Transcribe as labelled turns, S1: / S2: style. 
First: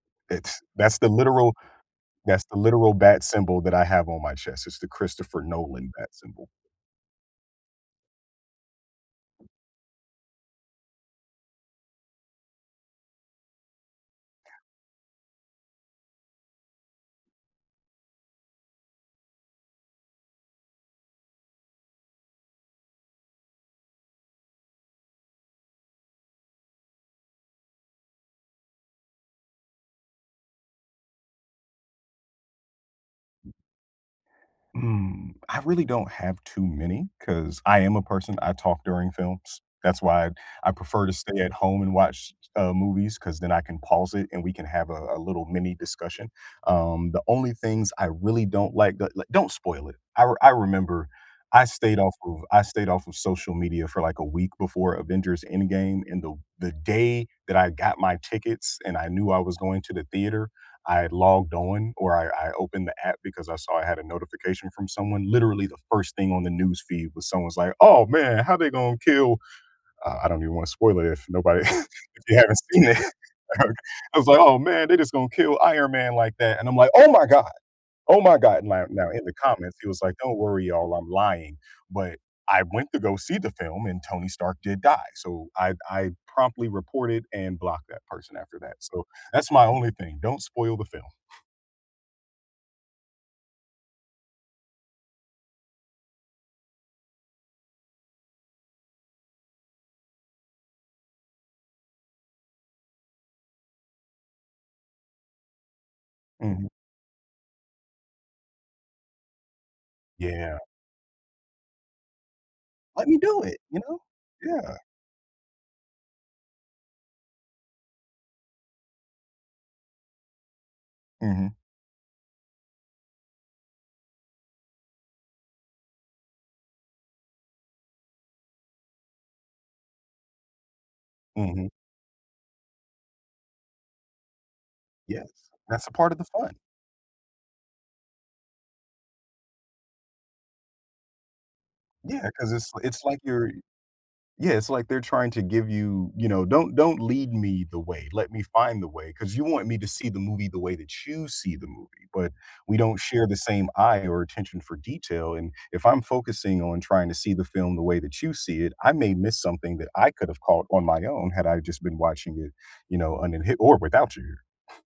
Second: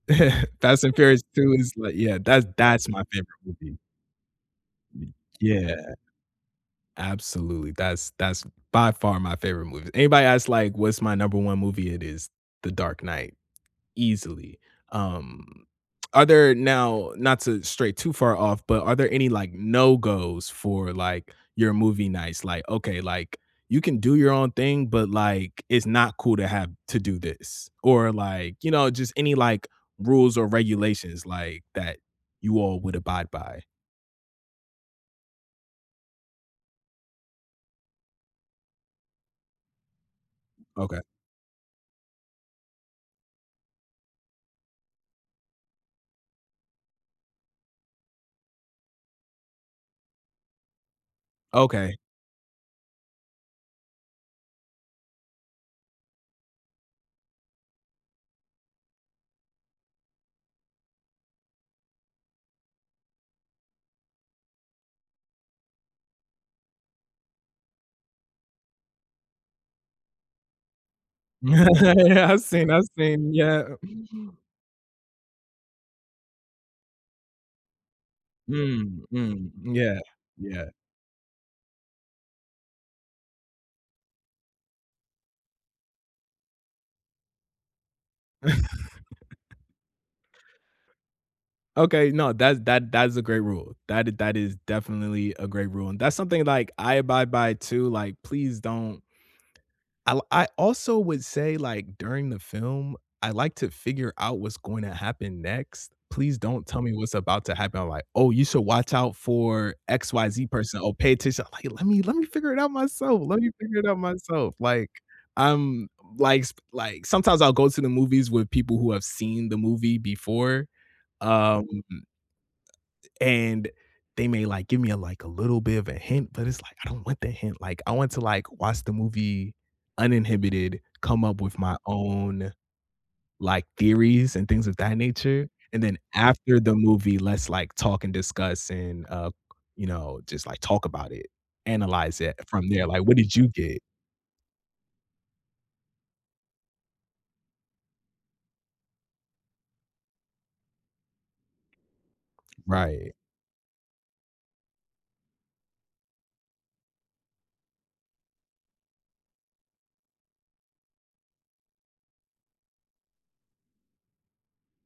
S1: It's
S2: Fast and
S1: that's the
S2: Furious
S1: literal
S2: 2 is, like Yeah,
S1: that's
S2: that's
S1: the
S2: that's
S1: literal
S2: my
S1: bat
S2: favorite
S1: symbol that
S2: movie.
S1: I have on my chest, it's the Christopher Nolan
S2: Yeah.
S1: bat symbol.
S2: Absolutely, that's that's by far my favorite movie. Anybody ask, like, what's my number 1 movie, it is The Dark Knight,
S1: Yeah.
S2: easily, um, are there Now, not to stray too far off, but are there any, like, no-goes for, like, your movie nights, like, "Okay," like, "you can do your own thing, but, like, it's not cool to have to do this." Or, like, you know, just any, like, rules or regulations, like, that you all would abide by?
S1: Mm, I really don't have too many, 'cause I am a person, I talk during films, that's why I I
S2: Okay.
S1: prefer to stay at home and watch, uh, movies 'cause then I can pause it and we can have a a little mini discussion. Um, the only things I really don't like that, like Don't spoil it. I re I remember, I
S2: Okay.
S1: stayed off of I stayed off of social media for, like a week before Avengers Endgame, and the w the day that I got my tickets and I knew I was going to the theater, I had logged on, or I I opened the app because I saw I had a notification from someone, literally, the 1st thing on the news feed was someone's like, "Oh, man, how they gonna kill" uh, I don't even wanna spoil it if nobody if
S2: Yeah,
S1: you
S2: I've
S1: haven't
S2: seen I've
S1: seen it,
S2: seen yeah.
S1: [unintelligible] I was like, "Oh, man, they just gonna kill Iron Man like that," and I'm like, "Oh my god! Oh my god." Now
S2: Mm.
S1: now in the
S2: Mm.
S1: comments, he
S2: Yeah.
S1: was like, "Don't worry,
S2: Yeah.
S1: y'all, I'm lying," But I went to go see the film, and Tony Stark did die, so I'd I promptly reported and blocked that person after that, so that's my only thing, don't spoil the film.
S2: Okay, no, thats that that's a great rule, that i that is definitely a great rule, and that's something, like, I abide by too, like, "Please don't." I'll I also would say, like, during the film, I like to figure out what's going to happen next, please don't
S1: Mhm.
S2: tell me what's about to happen, like, "Oh, you should watch out for XYZ
S1: Yeah.
S2: person." "Oh, pay attention." uh, like, "Let me let me figure it out
S1: "Let me
S2: myself, let
S1: do
S2: me
S1: it,
S2: figure
S1: you
S2: it out
S1: know?"
S2: myself."
S1: Yeah.
S2: Like, I'm, like, sp like, sometimes I'll go to the movies with people who have seen the movie before,
S1: Mhm.
S2: um, a a and they may, like, "Give me a, like, a little bit of a hint." but it's like, "I don't want the hint, like, I want to, like, watch the movie uninhibited, come up with
S1: Mhm.
S2: my own, like, theories, and things of that
S1: Yes,
S2: nature, and
S1: that's a
S2: then
S1: part of the fun.
S2: after the movie, let's, like, talk and discuss and, uh, you know, just, like, talk about it, analyze
S1: Yeah,
S2: it
S1: 'cause
S2: from
S1: it's li
S2: there, like,
S1: it's
S2: 'What
S1: like
S2: did you
S1: you're
S2: get?'"
S1: Yeah, it's like they're trying to give you, you know, "Don't don't lead me the way, let me find the way, 'cause you want me to see the movie the way that you see the movie, but, we don't
S2: Right.
S1: share the same eye or attention for detail, and if I'm focusing on trying to see the film the way that you see it, I may miss something that I could've caught on my own had I just been watching it, you know, uninhib or without your"